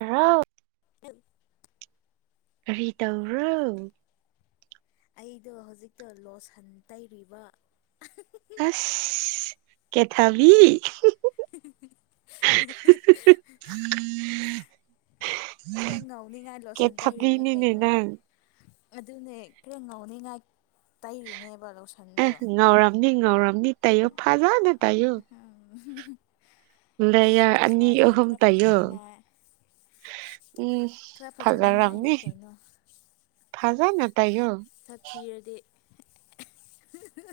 ꯍꯥꯎ ꯑꯦꯜ ꯀꯔꯤ ꯇꯧꯕꯔꯣ ꯑꯩꯗꯣ ꯍꯧꯖꯤꯛꯇꯣ ꯂꯣꯁꯟ ꯇꯩꯔꯤꯕ ꯑꯁ ꯀꯦꯊꯕꯤ [unintelligible] ꯈꯔ ꯉꯧꯅꯤꯡꯉꯥꯏ ꯂꯣꯁꯟ ꯇꯩꯔꯤꯅꯦ ꯀꯦꯊꯕꯤꯅꯤꯅꯦ ꯀꯩꯅꯣ ꯅꯪ ꯑꯗꯨꯅꯦ ꯈꯔ ꯉꯧꯅꯤꯡꯉꯥꯏ ꯇꯩꯔꯤꯅꯦꯕ ꯑꯦ ꯂꯣꯁꯟꯗꯣ ꯉꯧꯔꯝꯅꯤ ꯉꯧꯔꯝꯅꯤ ꯇꯩꯌꯣ ꯐꯖꯅ ꯇꯩꯌꯣ ꯎꯝ ꯂꯩꯌꯔ ꯑꯅꯤ ꯑꯍꯨꯝ ꯈꯔ ꯇꯩꯌꯣ ꯐꯖꯅꯤꯡꯉꯥꯏ ꯎꯝ ꯈꯔ ꯐꯖꯅꯤꯡꯉꯥꯏꯅꯦ ꯐꯖꯔꯝꯅꯤ ꯀꯩꯅꯣ ꯐꯖꯅ ꯇꯩꯌꯣ ꯊꯤꯔꯗꯤ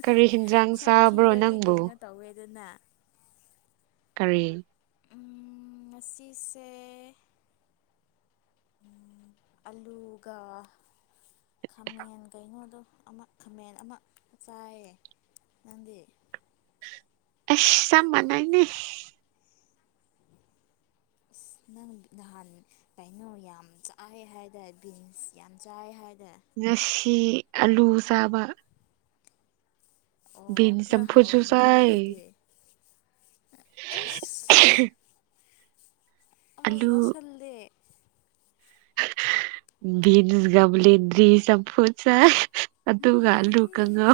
ꯀꯔꯤ ꯍꯤꯟꯖꯥꯡ ꯁꯛ ꯆꯥꯕ꯭ꯔꯣ ꯊꯤꯔꯗꯤ ꯅꯪꯕꯨ ꯀꯩꯅꯣ ꯇꯧꯋꯦꯗꯅ ꯀꯔꯤ ꯉꯁꯤꯁꯦ ꯑꯂꯨꯒ ꯈꯥꯃꯦꯟ ꯀꯩꯅꯣꯗꯣ ꯑꯃ ꯈꯥꯃꯦꯟ ꯑꯃ ꯆꯥꯏꯌꯦ ꯅꯥꯪꯗꯤ ꯑꯁ ꯆꯞ ꯃꯥꯅꯩꯅꯦ ꯑꯁ [inaudible] ꯅꯪ ꯅꯍꯥꯟ ꯀꯩꯅꯣ ꯌꯥꯝ ꯆꯥꯏ ꯍꯥꯏꯗꯔ ꯕꯤꯟꯁ ꯌꯥꯝ ꯆꯥꯏ ꯍꯥꯏꯗ ꯉꯁꯤ ꯑꯂꯨ ꯆꯥꯕ ꯑꯣ ꯕꯤꯟꯁ ꯆꯝ ꯈꯔ ꯐꯨꯠꯁꯨꯨ ꯍꯥꯎꯔꯝꯒꯅꯤꯅꯦ ꯆꯥꯏ ꯑꯗꯨꯗꯤ ꯑꯩꯁ ꯑꯃ ꯌꯥꯁꯜꯗꯦ ꯕꯤꯟꯁ ꯝꯂꯤꯗ꯭ꯔꯤ ꯁ ꯑꯃꯝꯄꯨꯁ ꯑꯗꯨ ꯑꯗꯨ ꯀꯂꯀꯉꯣ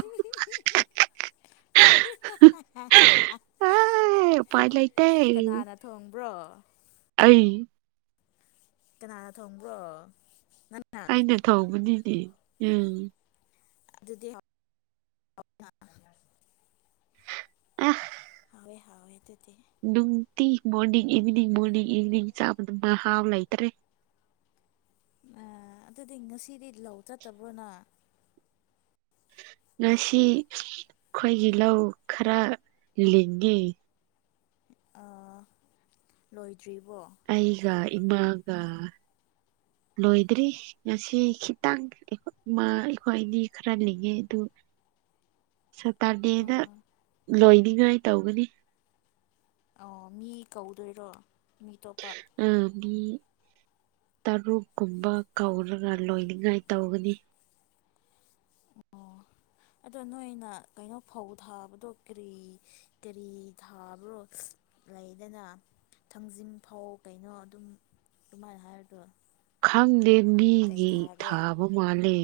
[unintelligible] ꯄꯥꯏ ꯂꯩꯥꯇꯦ꯫ ꯕ꯭ꯔꯣ ꯑꯩ ꯀꯅꯥꯅ ꯊꯣꯡꯕ꯭ꯔꯣ ꯅꯪꯅ ꯑꯩꯅ ꯇꯧꯕꯅꯤꯅꯦ ꯎꯝ ꯑꯗꯨꯗꯤ ꯑ ꯍꯣꯏ ꯍꯥꯎꯦꯗꯤ ꯅꯨꯡꯇꯤ ꯃꯣꯔꯅꯤꯡ ꯏꯚꯤꯅꯤꯡ ꯃꯣꯔꯅꯤꯡ ꯏꯚꯤꯅꯤꯡ ꯆꯥꯕꯗꯅ ꯍꯥꯎ ꯂꯩꯇ꯭ꯔꯦ ꯑ ꯑꯗꯨꯗꯤ ꯉꯁꯤꯗꯤ ꯂꯧ ꯆꯠꯇꯕ꯭ꯔꯣꯅ ꯉꯁꯤ ꯑꯩꯈꯣꯏꯒꯤ ꯂꯧ ꯈꯔ ꯂꯒꯦ ꯂꯣꯏꯗ꯭ꯔꯤꯕꯣ ꯏꯃꯒ ꯂꯣꯏꯗ꯭ꯔꯤ ꯉꯁꯤ ꯈꯤꯇꯪ ꯑꯩꯈꯣꯏ ꯑꯅꯤ ꯈꯔ ꯂꯤꯡꯉꯦ ꯑꯗꯨ ꯁꯇꯥꯔꯅꯦꯦꯅ ꯑꯥ ꯂꯣꯏꯅꯤꯡꯉꯥꯏ ꯇꯧꯒꯅꯤ ꯑꯣ ꯃꯤ ꯀꯧꯗꯣꯏꯔꯣ ꯃꯤ ꯑꯇꯣꯞꯄ ꯑ ꯃꯤ ꯇꯔꯨꯛ ꯀꯨꯝꯕ ꯀꯧꯔꯒ ꯂꯣꯏꯅꯤꯡꯉꯥꯏ ꯇꯧꯒꯅꯤ ꯑꯣ [inaudible] ꯑꯗꯣ ꯅꯣꯏꯅ ꯀꯩꯅꯣ ꯐꯧ ꯊꯥꯕꯗꯣ ꯀꯔꯤ ꯀꯔꯤ ꯊꯥꯕ꯭ꯔꯣ ꯂꯩꯗꯅ ꯊꯥꯡꯖꯤꯡ ꯐꯧ ꯀꯩꯅꯣ ꯑꯗꯨꯝ ꯑꯗꯨꯃꯥꯏꯅ ꯍꯥꯏꯔꯗꯣ ꯈꯪꯗꯦ ꯃꯤꯒꯤ ꯊꯥꯕ ꯃꯥꯜꯂꯦ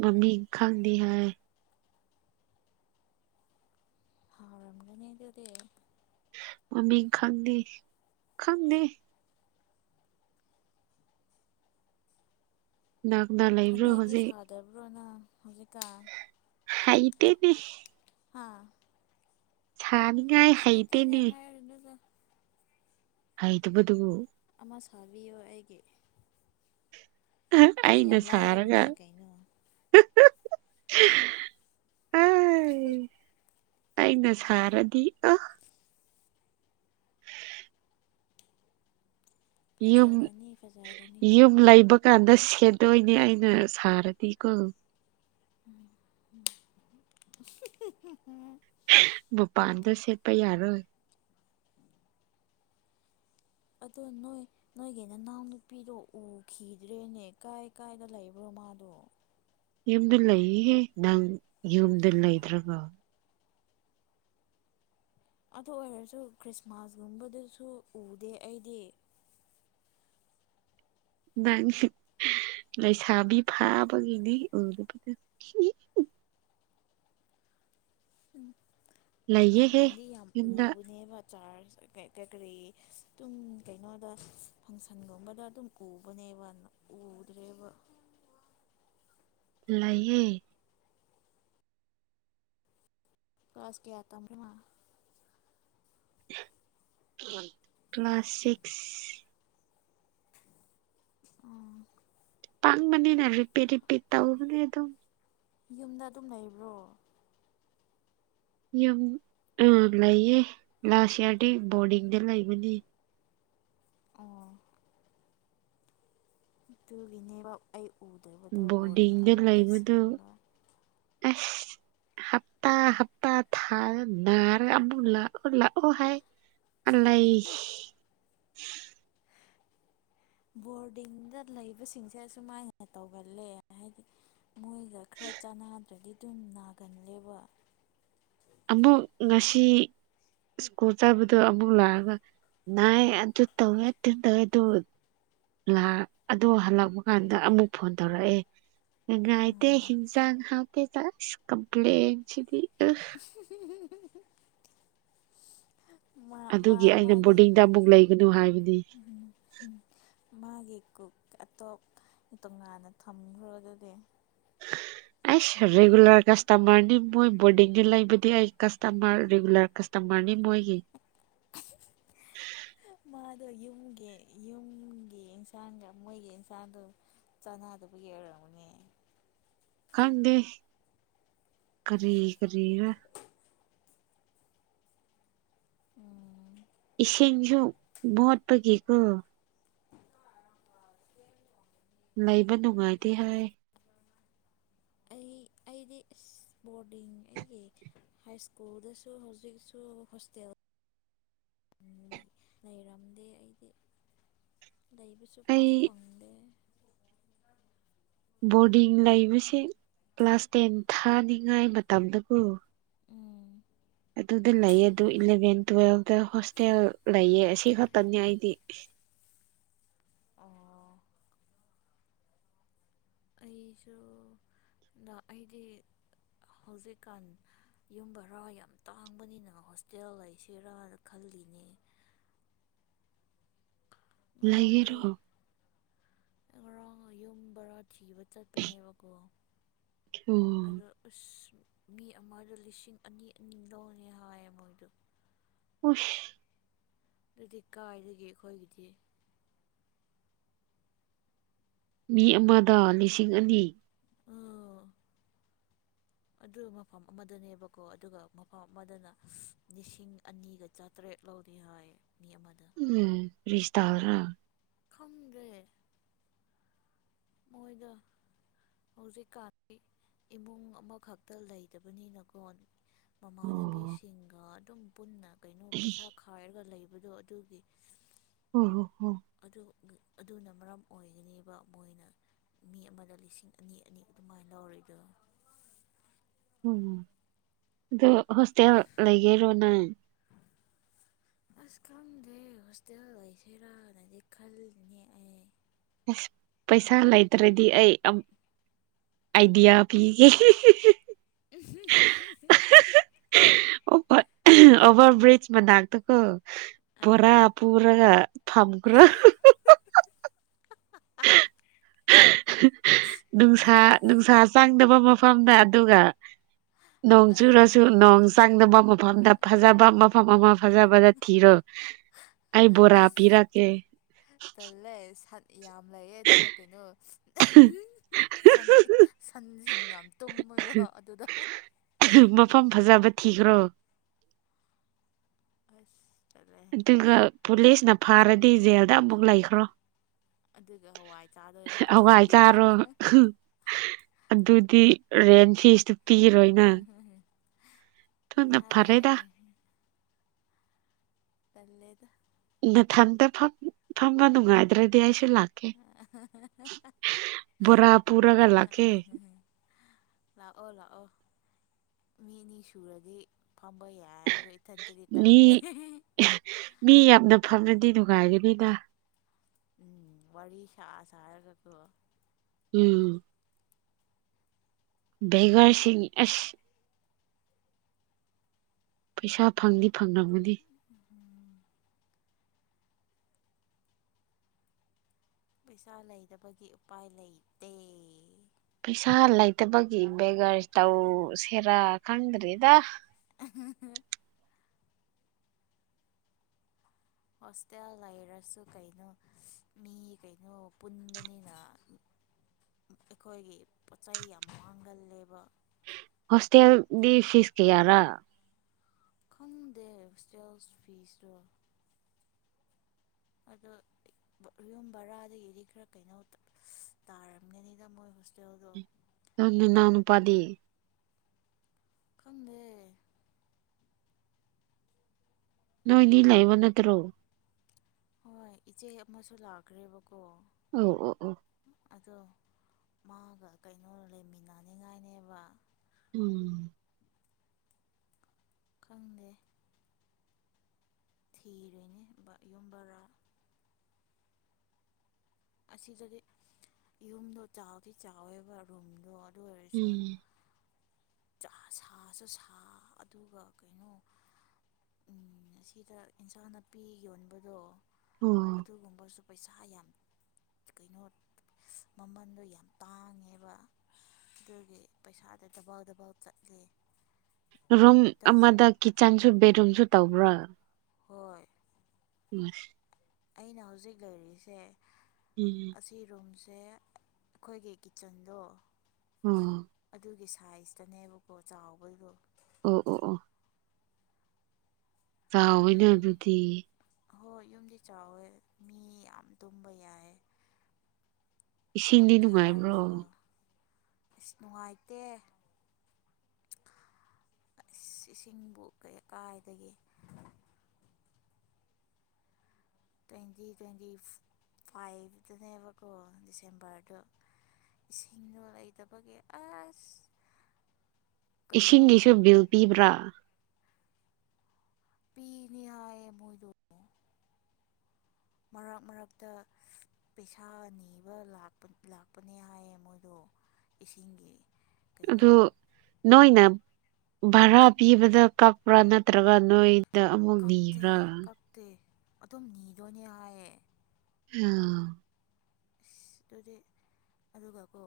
ꯃꯃꯤ ꯈꯪꯗꯤ ꯍꯥꯏ ꯍꯥꯎ ꯔꯝꯅꯤꯗꯤꯗ ꯃꯃꯤ ꯈꯗ ꯈꯥꯟꯗ ꯗꯅꯥꯥꯛꯗꯥ ꯂꯩꯕ꯭ꯔꯣ ꯍꯧꯖꯤꯛ ꯍꯧꯖꯤꯛ ꯍꯥꯏꯗꯦꯅꯦ ꯍꯥꯥ ꯊꯅꯤ ꯁꯩꯇꯦꯅꯦ ꯍꯥꯏꯔꯨꯅꯗ ꯍꯥꯏꯥꯏꯗꯕꯗꯨꯕꯨ ꯑꯃ ꯁꯥꯕꯤꯌꯣ ꯑꯩꯒꯤ ꯁꯤ ꯑꯩꯅ ꯌꯥꯝ ꯂꯥꯏꯕꯅꯦ ꯀꯩꯅꯣ ꯑ [inaudible] ꯑꯩꯅ ꯁꯔꯗꯤ ꯑ ꯌꯨꯝ ꯐꯖꯔꯅꯤ ꯐꯖꯔꯅꯤ ꯌꯨꯝ ꯂꯩꯕ ꯍꯧꯀꯥꯟꯗ ꯁꯦꯠꯇꯣꯏꯅꯦ ꯑꯩꯅ ꯁꯥꯔꯗꯤꯀꯣ [inaudible] ꯚꯕꯨꯄꯥꯟꯗ ꯁꯦꯠꯄ ꯌꯥꯔꯣꯏ ꯑꯗꯣ ꯅꯣꯏ ꯅꯣꯏꯒꯤ ꯅꯅꯥꯎꯅꯨꯄꯤꯗꯣ ꯎꯈꯤꯗ꯭ꯔꯦꯅꯦ ꯀꯥꯏ ꯀꯥꯏꯗ ꯂꯩꯕ꯭ꯔꯣꯣ ꯌꯨꯝꯗ ꯂꯩꯌꯦꯍꯦ ꯅꯪ ꯌꯨꯝꯗ ꯂꯩꯗ꯭ꯔꯕꯣ ꯑꯗꯨ ꯑꯣꯏꯔꯁꯨ ꯈ꯭ꯔꯤꯁꯃꯥꯁꯒꯨꯝꯕꯗꯨꯁꯨ ꯎꯗꯦ ꯑꯩꯗꯤ [unintelligible] ꯂꯩꯁꯥꯕꯤ ꯐꯥꯕꯒꯤꯅꯦ ꯎꯨꯕꯗ ꯎꯝ ꯂꯩꯌꯦꯍꯦ ꯅꯍꯥꯟꯗꯤ ꯌꯥꯝ ꯌꯨꯝꯗ ꯄꯨꯕꯅꯦꯕ ꯆꯥꯔꯖ ꯀꯔꯤ ꯀꯔꯤ ꯑꯗꯨꯝ ꯀꯩꯅꯣꯗ ꯐꯪꯁꯟꯒꯨꯝꯕꯗ ꯑꯗꯨꯝ ꯎꯕꯅꯦ ꯕꯟ ꯎꯗ꯭ꯔꯦꯕ [unintelligible] ꯂꯩꯌꯦ ꯀꯥꯁ ꯀꯌꯥ ꯇꯃ ꯀ꯭ꯂ ꯀ꯭ꯂꯥꯁ ꯁꯤꯛꯁ ꯎꯝ ꯄꯥꯡꯕꯅꯤꯅ ꯔꯤꯄꯤꯠ ꯔꯤꯄꯤꯠ ꯇꯧꯧꯕꯅꯤ ꯑꯗꯨꯝ ꯌꯨꯝꯗ ꯑꯗꯨꯝ ꯂꯩꯕ꯭ꯔꯣ ꯌꯥꯝ ꯑ ꯂꯩꯌꯦ ꯂꯥꯁ ꯏꯌꯥꯔꯗꯤ ꯕꯣꯔꯗꯤꯡꯗ ꯂꯩꯕꯅꯤ ꯑꯣ ꯑꯗꯨꯒꯤꯅꯦꯕ ꯑꯌꯨꯛ ꯕꯣꯔꯗꯤꯡꯗ ꯂꯩꯕꯗꯨ ꯑꯁ ꯍꯞꯇꯥ ꯍꯞꯇꯥ ꯊꯥꯗ ꯅꯥꯔꯒ ꯑꯃꯨꯛ ꯂꯥꯛꯑꯣ ꯂꯥꯛꯑꯣ ꯍꯥꯏ ꯑꯂꯏ ꯕꯣꯔꯗꯤꯡꯗ ꯂꯩꯕꯁꯤꯡꯁꯦ ꯑꯁꯨꯃꯥꯏꯅ ꯇꯧꯒꯜꯂꯦ ꯍꯥꯏꯗꯤ ꯃꯣꯏꯒ ꯈꯔ ꯆꯥꯟꯅꯗ꯭ꯔꯗꯤ ꯑꯗꯨꯝ ꯅꯥꯒꯜꯂꯦꯕ ꯑꯃꯨꯛ ꯉꯁꯤ ꯁ꯭ꯀꯨꯜ ꯆꯥꯕꯗꯣ ꯑꯃꯨꯛ ꯂꯥꯛꯑꯒ ꯅꯥꯏ ꯑꯗꯨ ꯇꯧꯋꯦ ꯇꯤꯟ ꯇꯧꯋꯦ ꯑꯗꯨ ꯑꯗꯣ ꯍꯜꯂꯛꯄ ꯀꯥꯟꯗ ꯑꯃꯨꯛ ꯐꯣꯟ ꯇꯧꯔꯛꯑꯦ ꯅꯨꯡꯉꯥꯏꯇꯦ ꯍꯤꯟꯖꯥꯡ ꯍꯥꯎꯇꯦ ꯆꯁ ꯀꯝꯄ꯭ꯂꯦꯟꯁꯤꯗꯤ ꯎ ꯃꯥ ꯃꯥ ꯑꯗꯨꯒꯤ ꯑꯩꯅ ꯃꯥꯒꯤ ꯕꯣꯔꯗꯤꯡꯗ ꯑꯃꯨꯛ ꯂꯩꯒꯅꯨ ꯍꯥꯏꯕꯅꯤ ꯃꯥꯒꯤ ꯀꯛ ꯑꯇꯣꯞ ꯇꯣꯉꯥꯟꯅ ꯊꯝꯈ꯭ꯔꯣ ꯑꯗꯨꯗꯤ ꯑꯩꯁ ꯔꯤꯒꯨꯂꯔ ꯀꯁꯇꯃꯔꯅꯤ ꯃꯣꯏ ꯕꯣꯔꯗꯤꯡꯗ ꯂꯩꯕꯗꯤ ꯑꯩ ꯀꯁꯇꯃꯔ ꯔꯤꯒꯨꯂꯔ ꯀꯁꯇꯃꯔꯅꯤ ꯃꯣꯏ ꯃꯥꯗꯣ ꯌꯨꯝꯒꯤ ꯌꯨꯝ ꯒꯤ ꯏꯟꯁꯥꯡꯒ ꯃꯣꯏꯒꯤ ꯏꯟꯁꯥꯡꯗꯨ ꯆꯅꯥꯗꯨꯕꯨ ꯌꯦꯛꯔꯕꯅꯦ ꯀꯔꯤ ꯀꯔꯤꯕ ꯎꯝ ꯏꯁꯤꯡꯁꯨ ꯃꯣꯠꯄꯒꯤꯀꯣ ꯂꯩꯕ ꯅꯨꯡꯉꯥꯏꯇꯦ ꯍꯥꯏ꯫ ꯑꯩ [inaudible] ꯑꯩꯗꯤ ꯕꯣꯔꯗꯤꯡ ꯑꯩꯒꯤ ꯍꯥꯏ ꯁ꯭ꯀꯨꯜꯗꯁꯨ ꯍꯧꯖꯤꯛꯁꯨ ꯍꯣꯁꯇꯦꯜ꯫ [inaudible] [unintelligible] ꯂꯩꯔꯝꯗꯦ ꯑꯩꯗꯤ꯫ ꯂꯩꯕꯁꯨ ꯄꯥꯛ ꯑꯩ ꯐꯪꯗꯦ꯫ ꯕꯣꯔꯗꯤꯡ ꯂꯩꯕꯁꯤ ꯀ꯭ꯂꯥꯁ ꯇꯦꯟ ꯊꯥꯅꯤꯡꯉꯥꯏ ꯃꯇꯝꯗꯀꯣ꯫ ꯎꯝ ꯑꯗꯨꯗ ꯂꯩꯌꯦ ꯑꯗꯨ ꯏꯂꯦꯚꯦꯟ ꯇꯨꯋꯦꯜꯇ ꯍꯣꯁꯇꯦꯜ ꯂꯩꯌꯦ ꯑꯁꯤ ꯈꯛꯇꯅꯦ ꯑꯩꯗꯤ꯫ ꯑꯣ꯫ ꯑꯩꯁꯨ ꯗꯣ ꯑꯩꯗꯤ ꯍꯧꯖꯤꯛꯀꯥꯟ꯫ ꯌꯨꯝꯕꯔꯥ ꯌꯥꯝ ꯇꯥꯡꯕꯅꯤꯅ ꯍꯣꯁꯇꯦꯜ ꯂꯩꯁꯤꯔꯥꯅ ꯈꯜꯂꯤꯅꯦ꯫ [unintelligible] ꯉꯔꯥꯡꯗꯣ ꯂꯩꯔꯛꯣ ꯉꯔꯥꯡ ꯌꯨꯝ ꯕꯣꯔꯥ ꯊꯤꯕ ꯆꯠꯄꯅꯦꯕꯀꯣ ꯑꯣ ꯑꯗ ꯎ ꯃꯤ ꯑꯃꯗ ꯂꯤꯁꯤꯡ ꯑꯅꯤ ꯑꯅꯤ ꯂꯧꯅꯤ ꯍꯥꯏꯌꯦ ꯃꯣꯏꯗꯨ ꯑꯣꯁ ꯑꯗꯨꯗꯤ ꯀꯥꯏꯗꯒꯤ ꯑꯩꯈꯣꯏꯒꯤꯗꯤ ꯃꯤ ꯑꯃꯗ ꯂꯤꯁꯤꯡ ꯑꯅꯤ ꯎ ꯑꯗꯨ ꯃꯐꯝ ꯑꯃꯗꯅꯦꯕꯀꯣ ꯑꯗꯨꯒ ꯃꯐꯝ ꯑꯃꯗꯅ ꯂꯤꯁꯤꯡ ꯑꯅꯤꯒ ꯆꯥꯇ꯭ꯔꯦꯠ ꯂꯧꯗꯤ ꯍꯥꯏ ꯎꯝ ꯐꯔꯤꯁꯇꯥ꯭ꯔ ꯈꯪꯗꯦ ꯃꯣꯏꯗ ꯍꯧꯖꯤꯛꯀꯥꯟꯗꯤ ꯏꯃꯨꯡ ꯑꯃꯈꯛꯇ ꯂꯩꯇꯕꯅꯤꯅꯀꯣ ꯑꯣ ꯃꯃꯥꯟꯅꯕꯤꯁꯤꯡꯒ ꯑꯗꯨꯝ ꯄꯨꯟꯅ ꯀꯩꯅꯣ ꯄꯩꯁꯥ ꯈꯥꯏꯔꯒ ꯂꯩꯕ ꯗꯣ ꯑꯗꯨꯒꯤ ꯑꯣ ꯍꯣ ꯑꯗꯨꯅ ꯃꯔꯝ ꯑꯣꯏꯒꯅꯦꯕ ꯃꯣꯏꯅ ꯃꯤ ꯑꯃꯗ ꯂꯤꯁꯤꯡ ꯑꯅꯤ ꯑꯅꯤ ꯑꯗꯨꯃꯥꯏꯅ ꯂꯧꯔꯏꯗꯣ ꯑꯣ ꯑꯗꯣ ꯍꯣꯁꯇꯦꯜ ꯂꯩꯒꯦꯔꯣꯅꯪ [unintelligible] ꯑꯁ ꯈꯪꯗꯦ ꯍꯣꯁꯇꯦꯜ ꯂꯩꯁꯤꯔꯥꯅꯗꯤ ꯈꯜꯂꯤꯅꯤ ꯑꯩ ꯑꯁ ꯄꯩꯁꯥ ꯂꯩꯇ꯭ꯔꯗꯤ ꯑꯩ ꯑꯥꯏꯗꯤꯌꯥ ꯄꯤꯒꯦ ꯎ ꯑꯣꯚ ꯑꯣꯚꯔꯕ꯭ꯔꯤꯖ ꯃꯅꯥꯗ ꯀꯣ ꯕꯣꯔꯥ ꯑꯥ ꯄꯨꯔꯥ ꯐꯝ ꯀꯒ꯭ꯔꯥ [unintelligible] ꯅꯨꯡꯁꯥ ꯅꯨꯡꯁꯥ ꯆꯪꯗꯕ ꯃꯐꯝꯗ ꯑꯗꯨꯒ ꯅꯣꯡ ꯆꯨꯔꯁꯨ ꯅꯣꯡ ꯆꯪꯗꯕ ꯃꯐꯝꯗ ꯐꯖꯕ ꯃꯐꯝ ꯑꯃ ꯐꯖꯕꯗ ꯊꯤꯔꯣꯏ ꯑꯩ ꯕꯣꯔꯥ ꯑꯩꯁ ꯄꯤꯔꯛꯀꯦ ꯇꯜꯂꯦ ꯁꯟ ꯌꯥꯝ ꯂꯩꯌꯦ ꯑꯗꯨꯗ ꯀꯩꯅꯣ ꯁꯟ ꯁꯟꯁꯤꯡ ꯌꯥꯝ ꯇꯨꯝꯕ ꯑꯣꯏ ꯍꯣ ꯑꯗꯨꯗ ꯃꯐꯝ ꯐꯖꯕ ꯊꯤꯈ꯭ꯔꯣ ꯑꯥꯁ ꯑꯗꯨꯒ ꯄꯨꯂꯤꯁꯅ ꯐꯥꯔꯗꯤ ꯖꯦꯜꯗ ꯑꯃꯨꯛ ꯂꯩꯈ꯭ꯔꯣ ꯑꯗꯨꯒ ꯍꯋꯥꯏ ꯆꯥꯗꯣꯏꯕ ꯍꯋꯥꯏ ꯆꯥꯔꯣ ꯑꯗꯨꯗꯤ ꯔꯦꯟ ꯐꯤꯤꯁꯇꯨ ꯄꯤꯔꯣꯣꯏꯅ ꯇꯅ ꯐꯔꯦꯗ ꯇꯜꯂꯦꯗ ꯃꯊꯟꯇ ꯐꯝꯕ ꯅꯨꯡꯉꯥꯏꯗ꯭ꯔꯗꯤ ꯑꯩꯁ ꯂꯥꯛꯀ ꯔ ꯄꯨꯔꯒ ꯂꯥꯛꯀ ꯂꯥꯛꯑꯣ ꯂꯥꯛꯑꯣ ꯃꯤꯅꯤ ꯁꯨꯔꯗꯤ ꯐꯝꯕꯩ ꯌꯥ ꯑꯗꯨ ꯏꯊꯟ ꯊꯗꯤ ꯃꯤ ꯇꯂꯦ ꯃꯅꯨꯡꯉꯥꯏꯒꯅꯤꯗ ꯎꯝ ꯋꯥꯔꯤ ꯁꯥꯛꯑ ꯁꯥ ꯍꯥꯏꯔꯒꯀ ꯎꯝ ꯦꯒꯔꯁꯤ ꯑꯁ ꯄꯩꯁꯥ ꯐꯪꯗꯤ ꯐꯪꯂꯝꯝꯒꯅꯤ ꯄꯩꯁꯥ ꯂꯩꯗꯕꯒꯤ ꯎꯄꯥꯏ ꯂꯩꯇꯦ ꯄꯩꯁꯥ ꯂꯩꯇꯕꯒꯤ ꯦꯒꯔ ꯇꯧ ꯁꯦꯔ ꯀꯪꯗ꯭꯭ꯔꯔꯤꯗ [unintelligible] ꯍꯣꯁꯇꯦꯜ ꯂꯩꯔꯁꯨ ꯀꯩꯅꯣ ꯃꯤ ꯀꯩꯅꯣ ꯄꯨꯟꯕꯅꯤꯅ ꯑꯩꯈꯣꯏꯒꯤ ꯄꯣꯠ ꯆꯩ ꯌꯥꯝ ꯃꯥꯡꯒꯜꯂꯦꯕ ꯍꯣꯁꯇꯦꯜꯗꯤ ꯐꯤꯤꯁ ꯀꯌꯥꯔ ꯈꯪꯗꯦ ꯍ ꯁꯦꯜꯁ ꯐꯤꯁ ꯔ ꯑꯗꯣ ꯌꯨꯝ ꯕꯔꯥꯗꯒꯤꯗꯤ ꯈꯔ ꯀꯩꯅꯣ ꯇꯥꯔꯝꯒꯅꯤꯗ ꯃꯣꯏ ꯍꯣꯁꯇꯦꯜꯗꯣ ꯑꯗꯨ ꯅꯅꯨꯄꯥꯗꯤ ꯈꯪꯗꯦ ꯅꯣꯏꯅꯤ ꯂꯩꯕ ꯅꯠꯇ꯭ꯔꯣ ꯍꯣꯏ ꯏꯆꯦ ꯑꯃꯁꯨ ꯂꯥꯛꯈ꯭ꯔꯦꯕꯀꯣ ꯑ ꯑꯣ ꯑꯣ ꯑꯗꯣ ꯃꯥꯒ ꯀꯩꯅꯣ ꯂꯩꯃꯤꯟꯅꯅꯤꯡꯉꯥꯏꯅꯦꯕ ꯎꯝ ꯈꯪꯗꯦ ꯊꯤꯔꯣꯏꯅꯦ ꯌꯨꯝ ꯕꯔꯥ ꯑꯁꯤꯗꯗꯤ ꯌꯨꯝꯗꯣ ꯆꯥꯎꯗꯤ ꯆꯥꯎꯋꯦꯕ ꯔꯨꯝꯗꯣ ꯑꯣꯏꯔꯁꯨ ꯎꯝ ꯁꯥꯁꯨ ꯁꯥ ꯑꯗꯨꯒ ꯀꯩꯅꯣ ꯎ ꯑꯁꯤꯗ ꯏꯟꯁꯥꯡ ꯅꯥꯄꯤ ꯌꯣꯟꯕꯗꯣ ꯑꯣ ꯑꯗꯨꯒꯨꯝꯕꯁꯨ ꯄꯩꯁꯥ ꯌꯥꯝ ꯀꯩꯅꯣ ꯃꯃꯟꯗꯣ ꯌꯥꯝ ꯇꯥꯡꯉꯦꯕ ꯑꯗꯨꯒꯤ ꯄꯩꯁꯥꯗ ꯗꯕꯥꯎ ꯗꯕꯥꯥꯎ ꯆꯠꯂꯤ ꯔꯨꯝ ꯑꯃꯗ ꯀꯤꯠꯆꯟꯁꯨ ꯕꯦꯠꯔꯨꯝꯁꯨ ꯇꯧꯕ꯭ꯔꯥ ꯍꯣꯏ ꯁ ꯑꯩꯅ ꯍꯧꯖꯤꯛ ꯂꯩꯔꯤꯁꯦ ꯎꯝ ꯑꯁꯤꯔꯨꯝꯁ ꯁꯦ ꯑꯩꯈꯣꯏꯒꯤ ꯀꯤꯠꯆꯟꯗꯣ ꯑꯣ ꯒꯤ ꯁꯥꯏꯖꯇꯅꯦꯕꯀꯣ ꯆꯥꯎꯕꯗꯣ ꯑꯣ ꯑꯣ ꯑꯣ ꯆꯥꯎꯋꯅ ꯌꯨꯝ ꯑꯗꯨꯗꯤ ꯍꯣꯏ ꯌꯨꯝꯗꯤ ꯆꯥꯎꯋꯦ ꯃꯤ ꯌꯥꯝ ꯇꯨꯝꯕ ꯌꯥꯏ ꯐꯛ ꯏꯁꯤꯡꯗꯤ ꯅꯨꯡꯉꯥꯏꯕ꯭ꯔꯣ ꯊꯥꯔꯒꯀꯣ ꯅꯨꯡꯉꯥꯏꯇꯦ ꯏꯁꯤꯡꯕꯨ ꯀꯥꯏꯗꯒꯤ ꯇ꯭ꯋꯦꯟꯇꯤ ꯇ꯭ꯋꯦꯟꯇꯤ ꯐꯥꯏꯚꯇꯅꯦꯕꯀꯣ ꯗꯤꯁꯦꯝꯕꯔꯗ ꯏꯁꯤꯡꯗꯣ ꯂꯩꯇꯕꯒꯤ ꯑꯁ ꯀꯩꯅꯣ ꯏꯁꯤꯡꯒꯤꯁꯨ ꯕꯤꯜ ꯄꯤꯕ꯭ꯔꯥ ꯄꯤꯅꯤꯌꯥꯑ ꯃꯗ ꯃꯔꯛ ꯃꯔꯇ ꯄꯩꯁꯥ ꯅꯤꯕ ꯂꯥꯛꯄ ꯂꯥꯛꯄꯅꯦ ꯍꯥꯏꯌꯦ ꯃꯣꯏꯗꯣ ꯏꯁꯤꯡꯒꯤ ꯀꯩꯅꯣ ꯑꯗꯨꯗꯣ ꯅꯣꯏꯅꯝ ꯚꯔꯥ ꯄꯤꯕꯗ ꯀꯛꯄ꯭ꯔꯥ ꯅꯠꯇ꯭ꯔꯒ ꯅꯣꯏꯗ ꯑꯃꯨꯛ ꯀꯛꯇꯦ ꯅꯤꯕ꯭ꯔꯥ ꯀꯛꯇꯦ ꯑꯗꯨꯝ ꯅꯤꯗꯣꯏꯅꯦ ꯍꯥꯏꯌꯦ ꯑꯥ ꯑꯗꯨꯗꯤ ꯑꯗꯨꯒꯀꯣ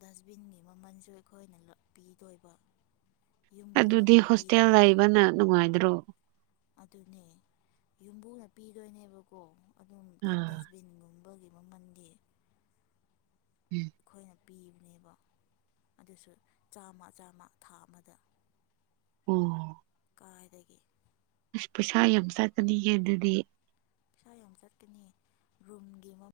ꯗꯁꯕꯤꯟꯒꯤ ꯃꯃꯜꯁꯨ ꯑꯩꯈꯣꯏꯅ ꯄꯤꯗꯣꯏꯕ ꯌꯨꯝꯕꯨꯅ ꯑꯗꯨꯗꯤ ꯍꯣꯁꯇꯦꯜ ꯇꯧꯕꯤꯗ꯭ꯔꯦ ꯂꯩꯕꯅ ꯅꯨꯡꯉꯥꯏꯗ꯭ꯔꯣ ꯑꯗꯨꯅꯦ ꯌꯨꯝꯕꯨꯅ ꯄꯤꯗꯣꯏꯅꯦꯕꯀꯣ ꯑꯗꯨꯝ ꯑ ꯗꯁꯕꯤꯟꯒꯨꯝꯕꯒꯤ ꯃꯃꯜꯗꯤ ꯎꯝ ꯑꯩꯈꯣꯏꯅ ꯄꯤꯕꯅꯦꯕ ꯑꯗꯨꯁꯨ ꯆꯥꯝꯃ ꯆꯥꯝꯃ ꯊꯥ ꯑꯃꯗ ꯑꯣ ꯀꯥꯏꯗꯒꯤ ꯑꯁ ꯄꯩꯁꯥ ꯌꯥꯝ ꯆꯠꯀꯅꯤꯌꯦ ꯑꯗꯨꯗꯤ ꯄꯩꯁꯥ ꯌꯥꯝ ꯆꯠꯀꯅꯤ ꯔꯨꯝꯒꯤ ꯃ